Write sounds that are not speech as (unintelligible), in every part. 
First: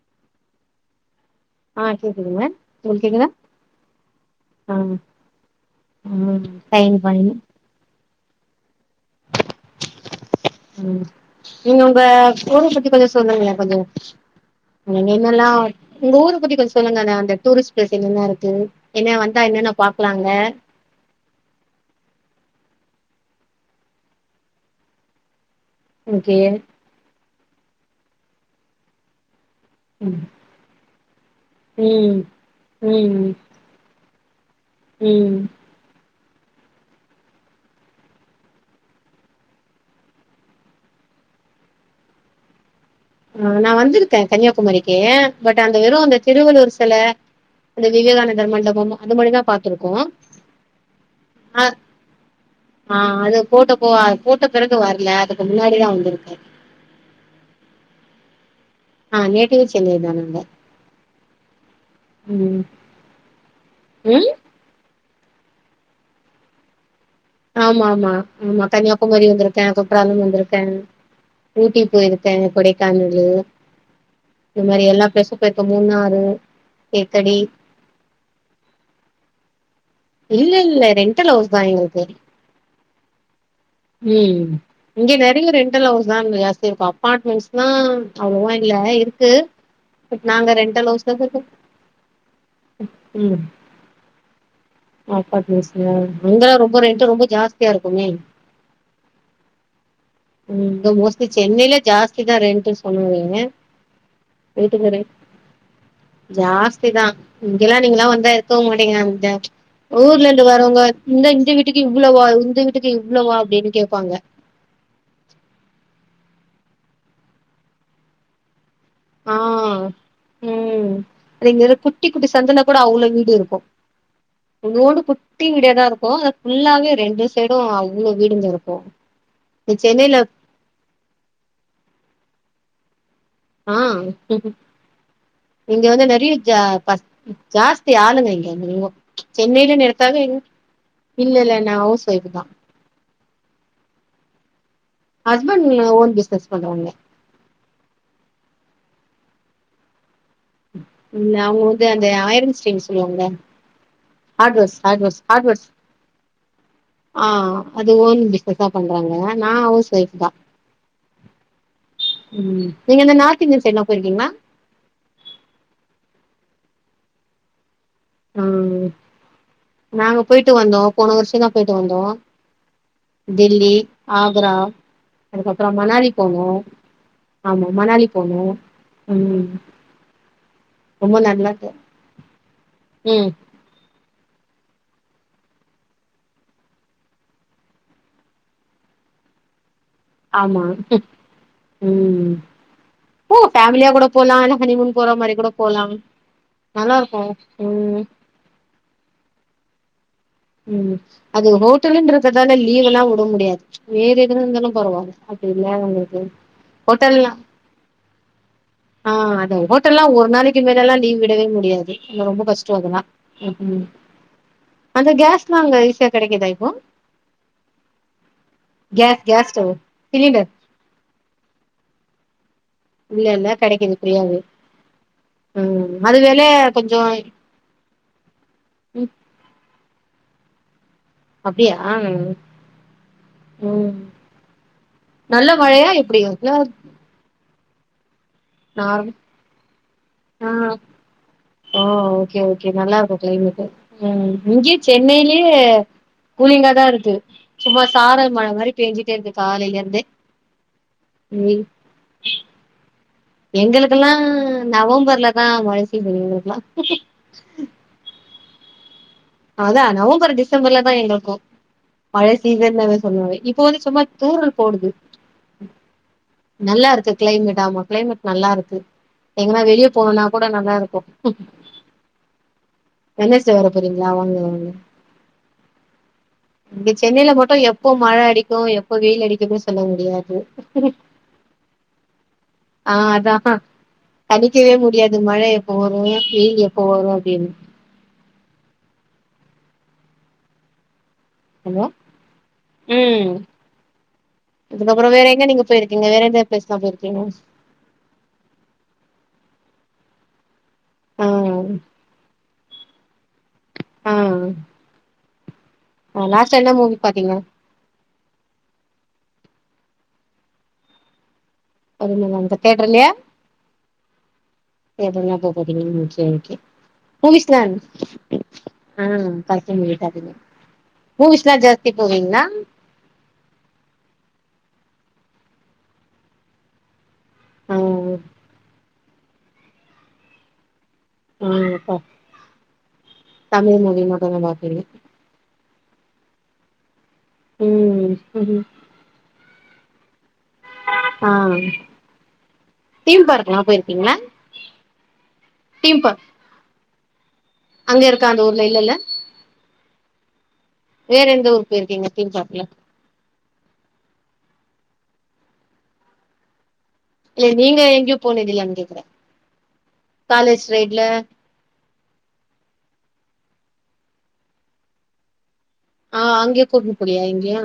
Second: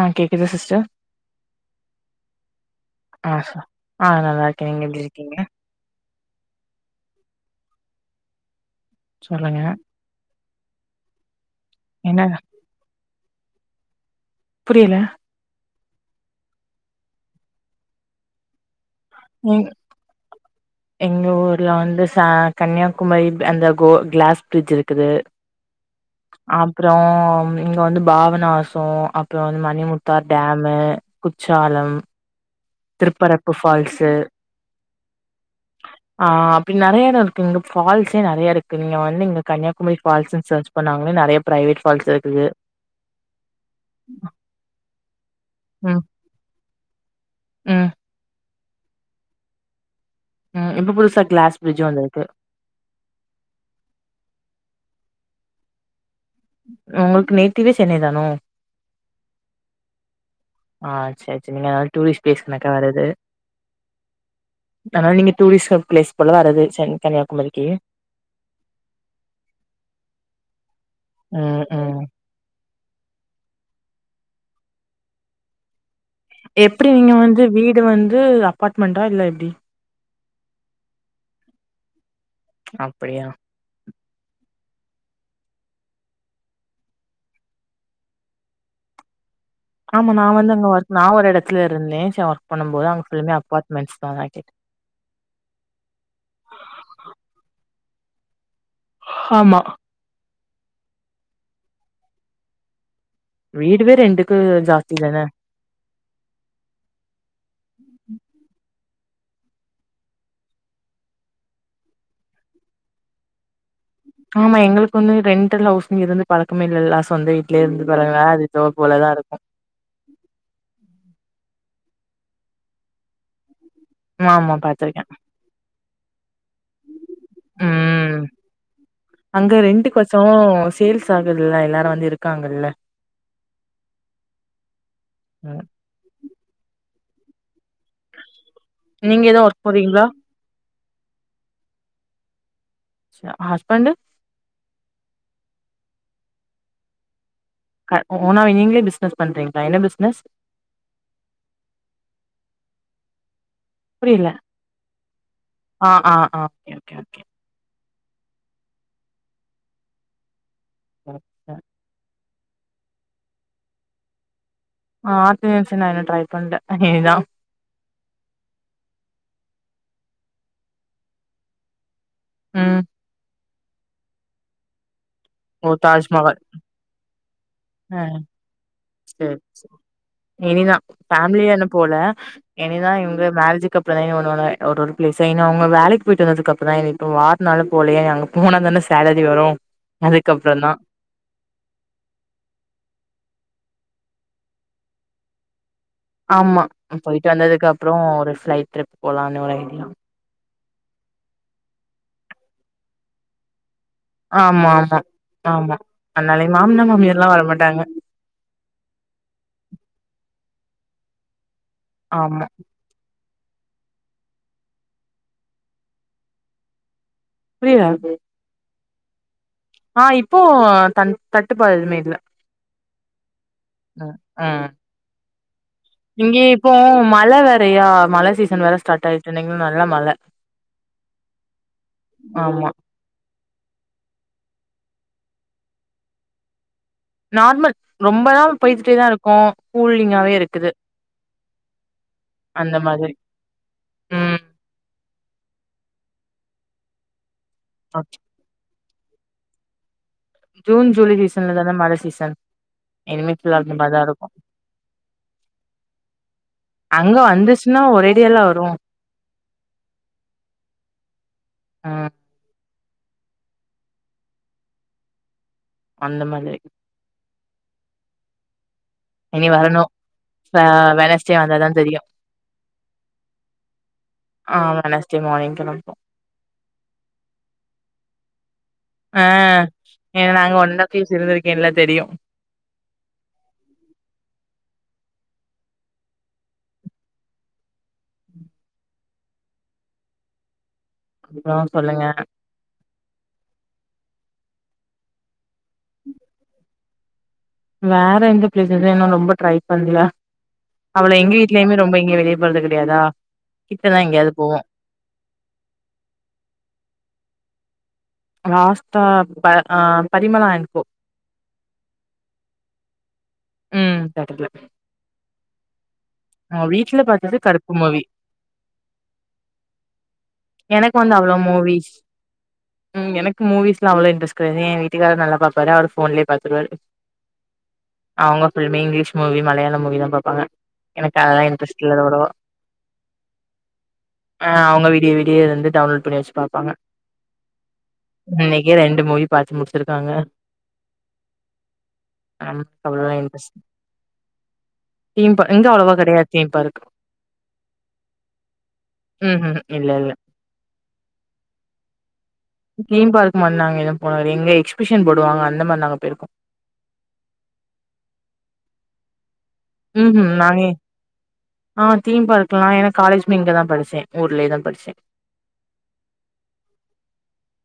ஆ கேக்குது சிஸ்டர் ஆ கேக்குதுங்க உங்களுக்கு கேக்குதா ஆ சார் ஆ நல்லா இருக்கே ஆ நீங்க எப்டி இருக்கீங்க ம் சைன் பண்ணு சொல்லுங்க ம் நீங்க உங்க என்ன ஃபோன பத்தி கொஞ்ச சொல்லுங்ளே கொஞ்சோ புரியல நீங்க இன் நல்லா உங்க ஊர பத்தி கொஞ்ச சொல்லுங்கன்னா அந்த டூரிஸ்ட் பிளேஸ்ஸு என்னென்ன இருக்கு என்ன வந்தா எங் என்னென்ன பாக்கலா அங்க எங்க ஊரல வந்து ச கன்னியாகுமரி அந்த கோ க்ளாஸ் ப்ரிட்ஜு இருக்குது ஓகே என் அப்றோ இங்க வந்து பாவநாசோ அப்பறோ வந்து ம ம் மணிமுத்தார் டேமு குட்றாலம் ம் ம் திருப்புறப்போ ஃபால்ஸு ம் ஆ அப்டி நெறையா தா இருக்கு இங்க பால்ஸே நெறையா இருக்கு நீங்க வந்து இங்க கன்னியாகுமரி ஃபால்ஸ்ன்னு சர்ச் பண்ணாங்களே நெறையா ப்ரைவேட் ஃபால்ஸ் இருக்குது ஆ நா வந்துருக்கே கன்னியாகுமரிக்கு பட் அந்த வெறு ம் அந்த திருவள்ளூர் செல அந்த ம் விவேகானந்தர் மண்டபம் அது மாதிரிதா பாத்துருக்கோ ம் இப்ப புதுசா க்ளாஸ் ஆ பிரிட்ஜ் ஒன்னு இருக்கு ஆ அது போட்டப்போ அ போட்ட பெறகு வர்ல அதுக்கு முன்னாடிதா வந்துருக்கே ஒங்களுக்கு நேட்டிவ்வே சென்னை தானா ஆ நேட்டிவ் சென்னை தானுங்க ஆ சேர் செர் நீங்க டூரிஸ்ட் பிலேஸ்னக்கா வருது ம் ஆனா நீங்க டூரிஸ்டர் பிளேஸ் ஒண்ணு வராது சென் சென்னைல ஆமா ஆமா ஆமா கன்னியாகுமரி வந்துருக்கே குற்றாலம் வந்துருக்கேன் ம் ஊட்டி ம் போயிருக் க கொடைக்கானலு இந்த மாரி எல்லா பிளேசும் போயிருக்க மூணாறு எப்டி நீங்க தேக்கடி வந்து வீடு வந்து அப்பார்ட்மெண்ட்டா இல்ல எப்டி இல்லல்ல ரெண்டல் ஹவுஸ் தா எங்கள்க்கு அப்படியா ம் இங்க நெறைய ரெண்டல் ஹவுஸ் தான் எல்லார்ட்டையு இருக்கும் அபார்ட்மெண்ட்ஸ்னா அவ்வளவா இல்ல இருக்கு ஆமா பட் நாங்க நாவந்து அங்க ரெண்டல் ஒர்க் நா ஹவுஸ்ல தான் ஒரு இருக்கோம். எடத்துல இருந்தேன் சோ ஒர்க் பண்ணும் போது அங்க ஃபுல்லுமே அபார்ட்மெண்ட்ஸ் தா அதா கேட் அப்பார்ட்மெண்ட்ஸ்லயா அங்கல்லா ரொம்ப ரேட்டு ரொம்ப ஜாஸ்தியா இருக்குமே ஹாமா ம்ம் இங்க மோஸ்ட்லி சென்னைல ஜாஸ்திதா ரெண்டல்ஸ் சொல்லுங்க வீடுமே ரெண்டுக்கு ஜாஸ்தி தான ஜாஸ்திதா இங்கெல்லா நீங்களா வந்தா இருக்கவு மாட்டிங்க இங்க ஊர்லேந்து வரவங்க இந்த இந்த வீட்டுக்கு இவ்ளோவா இந்த வீட்டுக்கு இவ்ளோவா அப்டினு கேப்பாங்க ஆமா எங்களுக்கு வந்து ரெண்டல் ஹவுஸ்ன் இருந்து பழக்கமே இல்லயா சொந்த வீட்ல இருந்து பழக தோ போலதா ஆ இருக்கும் ம் அதேமாறி குட்டி குட்டி சந்துள கூட அவ்ளோ வீடு இருக்கும் ம் ஆமா பா ரோடு குட்டி லேயர்தா இருக்கும் அது ஃபுல்லாவே ரெண்டு சைடும் அவ்ளோ ம் வீடுங்க இருக்கும் அங்க ரெண்டு கொசோ சேல்ஸ் ஆகுதுல்ல எல்லாரு வந்து இருக்காங்கல்ல ஆ இங் ம் இந்த வந்து நெறய ஜா ஜாஸ்தி ஆளுங்க இங்க தெரிமோ நீங்க எதோ ஒர்க் சென்னையிலன் போறீங்களா எடுத்தாலே ம் இல்ல இல்ல நா ஹவுஸ் வைஃப்தா ஜ ஹஸ்பன்டு ஸ்பண்ட் இங்க ஓன் பிஸ்னஸ் பண்றாங்க க ஓனா நீங்களே பிஸ்னஸ் பண்றீங்களா என்ன பிஸ்னஸ் ம் அவங்க வந்து அந்த அயரிங் ஸ்டீல் சொல்லுவாங்கல புரியல ஹார்ட்வேர்ஸ் ஹார்ட்வேர்ஸ் ஹார்ட்வேர்ஸ் ஆ ஆ ஆ ஓகே ஓகே ஆ அது ஓன் பிஸ்னஸா பண்றாங்க நா ஹவுஸ் வைஃப் தா வேற ம் நீங்க இந்த நார்த் இந்தியன் சைட்லாம் போயிருக்கீங்களா ஆ ஆர்த்ந்தியன்ஸ் நானு ட்ரை பன்ல இங்கயேதா ம் நாங்க போயிட்டு வந்தோம் போன வருஷோம் தா போயிட்டு வந்தோம் ம் டில்லி ஆகரா ஓ அதுக்கப்புறம் மணாலி தாஜ்மஹால் போனோம் ஆமா மணாலி போனோம் சேர் எனைதா ரொம்ப பேமிலியானு நல்லாக்கு போல எனைதான் இவங்க ம் மேரேஜக்கு அப் இப்ப தா ஒன்னு ஒன்னு ஒரு ஒரு பிளேஸ்சா ஏன்னா அவ்ங்க வேலைக்கு போயிட்டு வந்ததுக்கு அப்றோ இப்பும் வாறுனால போல யா போனா தான சேலரி வரும் ஆமா ம் ஓ ஃபேமிலியா கூட போலா இல்ல ஹனிமூன் போற மாரி கூட போலாம் ஆமா உ போய்ட்டு வந்ததுக்கப்றோ ஒரு ஃபிளைட் ட்ரிப் போலானு ஒரு ஐடியா உம் அது ஹோட்டலுன்றதுதால லீவ் எல்லா உட முடியாத் வேற எதுன இர்ந்தாலு ஆமா ஆமா பரவால் அப்டி இல்ல ஆமா உங்கள்க்கு அதனாலே மாமனா மாமியார்லா ஹோட்டலில்லா வரமாட்டாங்க (inaudible) ஆ அத ஹோட்டல்லா ஒர் நாளிக்கு இங்கலெல்லா லீவ் விடவே முடியாது இங்க ரொம்ப ஆமா கஷ்டோ அதுல்லா ம்உ அந்த கேஸ் நாங்க ஈஸ்யா கடைக்கிதா இப்போ புரியல அது கேஸ் கேஸ் ஸ்டவ்வு ஆ இப்போ தன் தட்டுப்பா எதுமே இல்ல இல்லல்ல கடைக்கிது ஃப்ரீயாவு ம் அது வெல இங்யோ இப்போ கொஞ்சோ மழ வேறயா மழை சீசன் வேற ஸ்டாட் ம் ஆய்ட்டு நீங்ளு நல்லா மழ அப்டியா ஆனுன் ஆமா ம் நல்ல மழையா எப்டி அட்லார் நார்மல் ரொம்ப நாம் போய்துட்டே தா நார்மல் இருக்கோ கூல்லிங்காவே ஆ இருக்குது ஓ ஓகே ஓகே அந்த மாதிரி நல்லார்க்கு க்ளைமேட்டு ம் இங்க்யே சென்னைய்லியே கூலிங்காதா இருக்கு சும்மா சாரல் மழ மாரி பேஞ்சிட்டே இருக்கு காலைல்யா இருந்தே ஜூன் ஜூலை சீசன்ல தான மழ சீசன் இனிமே ஃபுல்லா அந்த மாரிதா எங்களுக்கல்லா இருக்கு நவம்பர்லதா மழை சீசன் எங்களுக்லா நு அந்திஸ் னா ஒரேடியாலா வரு அதா நவம்பர் டிசம்பர்ல தா எங்கள்க்கு ம் மலைஸ் சீசன்லவே சொல்லுவே இப்போ வந்து ச்சும்மா தூரல் போடுது அந்த மாதிரி நல்லா இருக்கு க்ளைமேட் ஆமா க்ளைமேட் நல்லாருக்கு இனி எங்கனா வரணு வெளியே போவேனா கூட ஆ நல்லா இருக்கோ வெனஸ்டே வந்தாதா தெரியு என்ன சி வர போதுங் அவங் ஆ கங் வெனஸ்டே மார்னிங் கெளம் இங்க சென்னைய்ல மட்டு எப்போ மழ அடிக்கு எப் போ ஆ வெயில் அடிக்கவே சொல்ல ஏ முடியாது நாங்க ஒன் அண்ட் ஆஃப் இயர்ஸ் இருந்திருக்கேன்ல தெரியு ஆ அதா தனிக்கவே முடியாது மழே எப்போ வரு வெயில் எப்ப வரு அப்டின் இப்போ ஹலோ சொல்லுங்க ம் அதுக்கப்றோ வேற எங்க நீங்க போய்ர்க்கீங்க வேற எந்த ப்ளேஸ்லா போய்ர்க்கீங்க வேற எந்த ப்ளேஸ் எதென்னு ரொம்ப ட்ரை பண்ல அவள எங்கி வீட்லியுமே ரொம்ப எங்யு வெளிய போறது கெடையாதா கிட்டதா ஆ எங்யாவ்து போவோ ஆ லாஸ்ட்டா என்ன மூவி பாத்தீங்க ராஸ்த்தா ப அ பரிமளா அன் கோ (unintelligible) தேட்றல்யேம் ம் தாட்டர்ல எதனா போ போதிங் நூக்யா ஓகே அ வீட்ல பாத்தது கருப்பு ஊவிஸ்லான் மூவி ஆ பக்கி மூடிட் அதுமே எனக்கு வந்து அவ்ளோ பூவிஸ்லா ஜாஸ்த்தி மூவிஸ் போவிங்னம் ம் எனக் மூவிஸ்லா அவ்ள இன்ட்ரஸ் கையா ஏ வீட்டுக்காரர் நல்லா பாப்பாரு அவர் ஃபோன்லே பாத்துருவாரு அவ்ங்க filmi English movie Malayalam movie தா பாப்பாங்க எனக் அதெல்லா இன்ட்ரஸ்ட் இல்ல லவ்லவோ தமிழ் மூவி மட்டுந்தா ஆ பாப்பீங்க அவங்க விடிய விடியலுந்து டவுன்லோட் பண்ணி வச் பாப்பாங்க ம் ம் இன்னைக்கே ரெண்டு மூவி பாத்து முடிச்சிர்க்காங்க ஆ தீம் பார்க்லா போயிருக்கீங்ளா இம்ப இங்க அவ்ளோவா தீம் பார்க் கெடையாது தீம் பார்க்கு அங்க இருக்கா அந்த ஊர்ல இல்லல ம்ஹூம் இல்ல இல்ல வேற எந்த ஊருக்கு போயிருக்கீங்க தீம் பார்க்குல தீம் பார்க் மாரி நாங்க எது போனதில்ல இங்க எக்ஸ்பிஷன் போடுவாங்க அந்த மாரி நாங்க போயிருக்கோ இல்ல நீங்க எங்கயு போனதில்லயானு கேக்குற ம் ம் நானே ஆ தீம் பார்க்கலா ஏனா காலேஜுமே இங்கதா படிச்சே ஊர்லயே தா படிச்சே ஆ அங்கயே கூட்னு போலையா எங்கயு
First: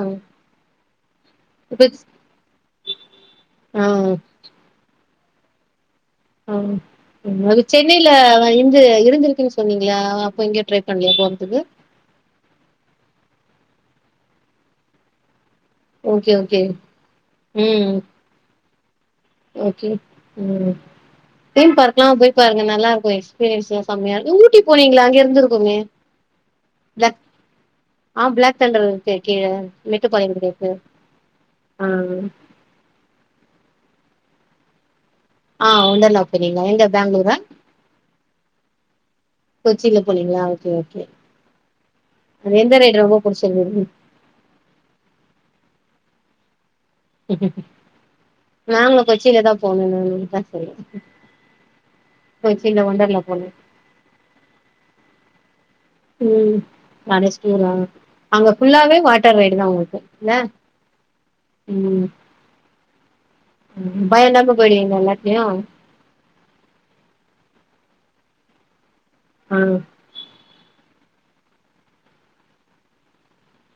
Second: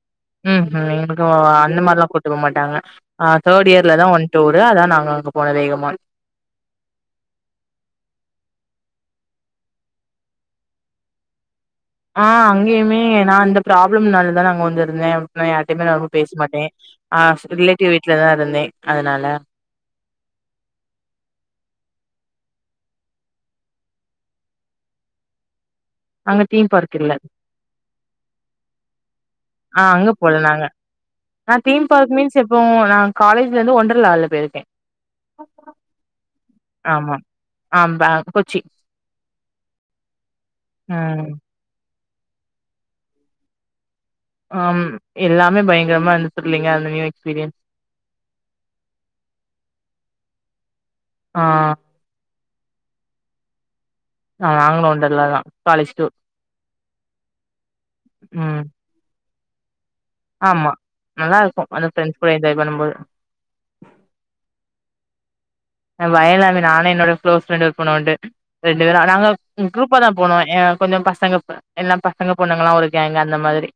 ம் ம் எங்களுக்கு அந்த இப்ப மார்லா கூட்டு போ மாட்டாங்க ஆ தேர்ட் ஆ இயர்லதா ஒன் டூரு அதா நாங்க அங்க போன வேகமா ம் அது சென்னைல வ இருந்து இருந்திருக்குன் சொன்னீங்ளா அப்ப எங்கயு ட்ரை பண்லயா போறதுக்கு ஆ அங்கயுமே நா அந்த ப்ராப்ளம்னால தான அங்க வந்து இருந்தே நா யார்ட்டைமே நா ரொம்ப பேச ஓகே ஓகே மாட்டே ஆஸ் ரிலேட்டிவ் ம் வீட்ல தா இருந்தே அதனால ஓகே ம் தீம் பார்க்லா போய் பாருங்க நல்லாருக்கு எக்ஸ்பீரியன்ஸ்லா செம்மையா இருக் ஊட்டி போனீங்ள அங்க இருந்துருக்குமே அங்க தீம் பார்க் இல்ல ஆ பிளாக் தண்டர் இருக்கே கீழ ஆ அங்க போல மேட்டுபாளையம்க்கு போய்ருக்கே ஆ அப்றோ நா காலேஜ்லருந்து ஒன்டர்லாவ்ல போயிருக்கே ஆ ஒண்டர்லா போறீங்ளா எங்க ஆமா பேங்ளூரா ஆ பே கொச்சி கொச்சில போனீங்ளா ஓகே ஓகே ம் அது எந்த ரைட் ரொம்ப புடிச்சிருந்தது ஆம் எல்லாமே பயங்கரமா இருந்துச்சு த்ரில்லிங்க அந்த நாங்களு கொச்சின்ல தா போணு இந்த லீவுக்காச்சு ஆ கொச்சின்ல ஒண்டர்லா போனு ஆ நாங்களு ஒண்டர்லா தா காலேஜ் டூர் ம் காலேஜ் டூரா அங்க ம் ஃபுல்லாவே வாட்டர் ரைடு தா உங்களுக்கு இல்ல ஆமா நல்லாருக்கு வந்து ஃப்ரெண்ட்ஸ் கூட என்ஜாய் பண்ணும்போது ம் பய இல்லாம போய்டுவிங்ளா எல்லாத்துலையு அ பயோலா இல்ல நானு என்னோட க்ளோஸ் ஃப்ரெண்டு போனோ உண்டு ரெண்டு பேரு நாங்க ஆ ம் குரூப்பாதா போனோ ஏ கொஞ்ச பசங்க இப்ப எல்லா பசங்க பொண்ணுங்கலா ஒரு கேங்கு அந்த மாதிரி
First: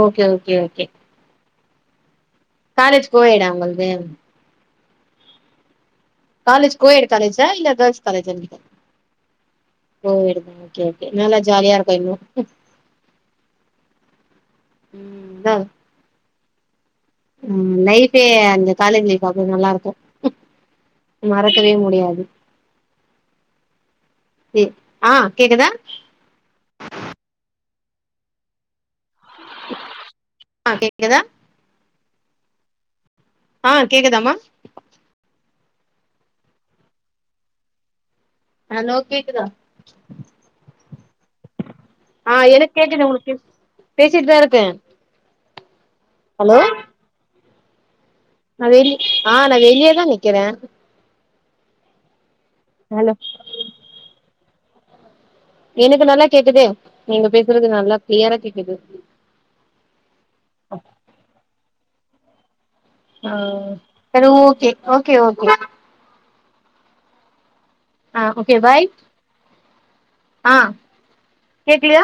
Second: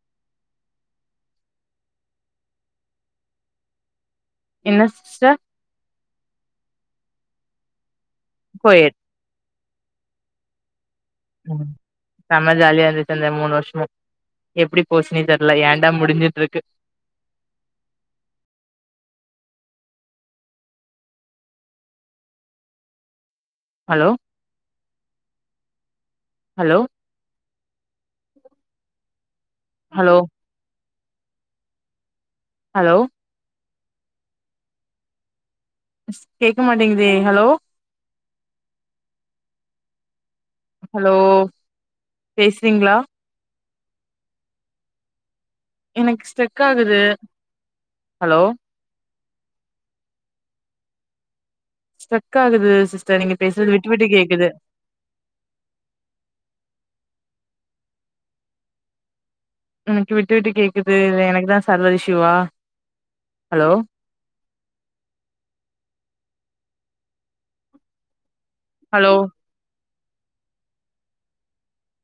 ஓகே ஓகே ஓகே காலேஜ் கோயடா உங்கள்து என்ன சிஸ்டர் காலேஜ் கோயடு காலேஜா இல்ல கேர்ள்ஸ் காலேஜான் கே கோயட் கோயடுதானா ம் செம்ம ஜாலியா இருந்துச்சு அந்த மூணு வர்ஷமு எப்டி போச்சுனே ம் தெர்ல அதா ஏன்டா முடிச்சுட்ருக்கு ம் லைபே அந்த காலேஜ் லைஃப் பாக்க நல்லா இருக்கு மறக்கவே முடியாது ஹலோ எ ஆ கேக்குதா ஹலோ ஹலோ ஆ கேக்குதா ஹலோ ஆ கேக்குதாமா கேக்க மாட்டிங்குதே ஹலோ ஹலோ கேக்குதா ஹலோ ஆ எனக்கு பேசுறீங்களா கேக்குது உங்களுக்கு கேக் பேசிட்டு தா இருக்கேன் எனக்கு ஸ்ட்ரெக் ஆகுது ஹலோ வெளி ஆ நான் வெளியேதான் நிக்கறே ஸ்ட்ரெக் ஆகுது ஹலோ சிஸ்டர் நீங்க பேசுறது விட்டு விட்டு கேக்குது எனக்கு நல்லா கேக்குதே நீங்க பேசுறது நல்லா கிளியரா கேக்குது எனக்கு விட்டு விட்டு கேக்குது எனக்கு தா சர்வர் இஸ்யூவா ஆ சரி ஓகே ஓகே ஓகே ஆ ஓகே பாய் ஹலோ ஆ கேக்லியா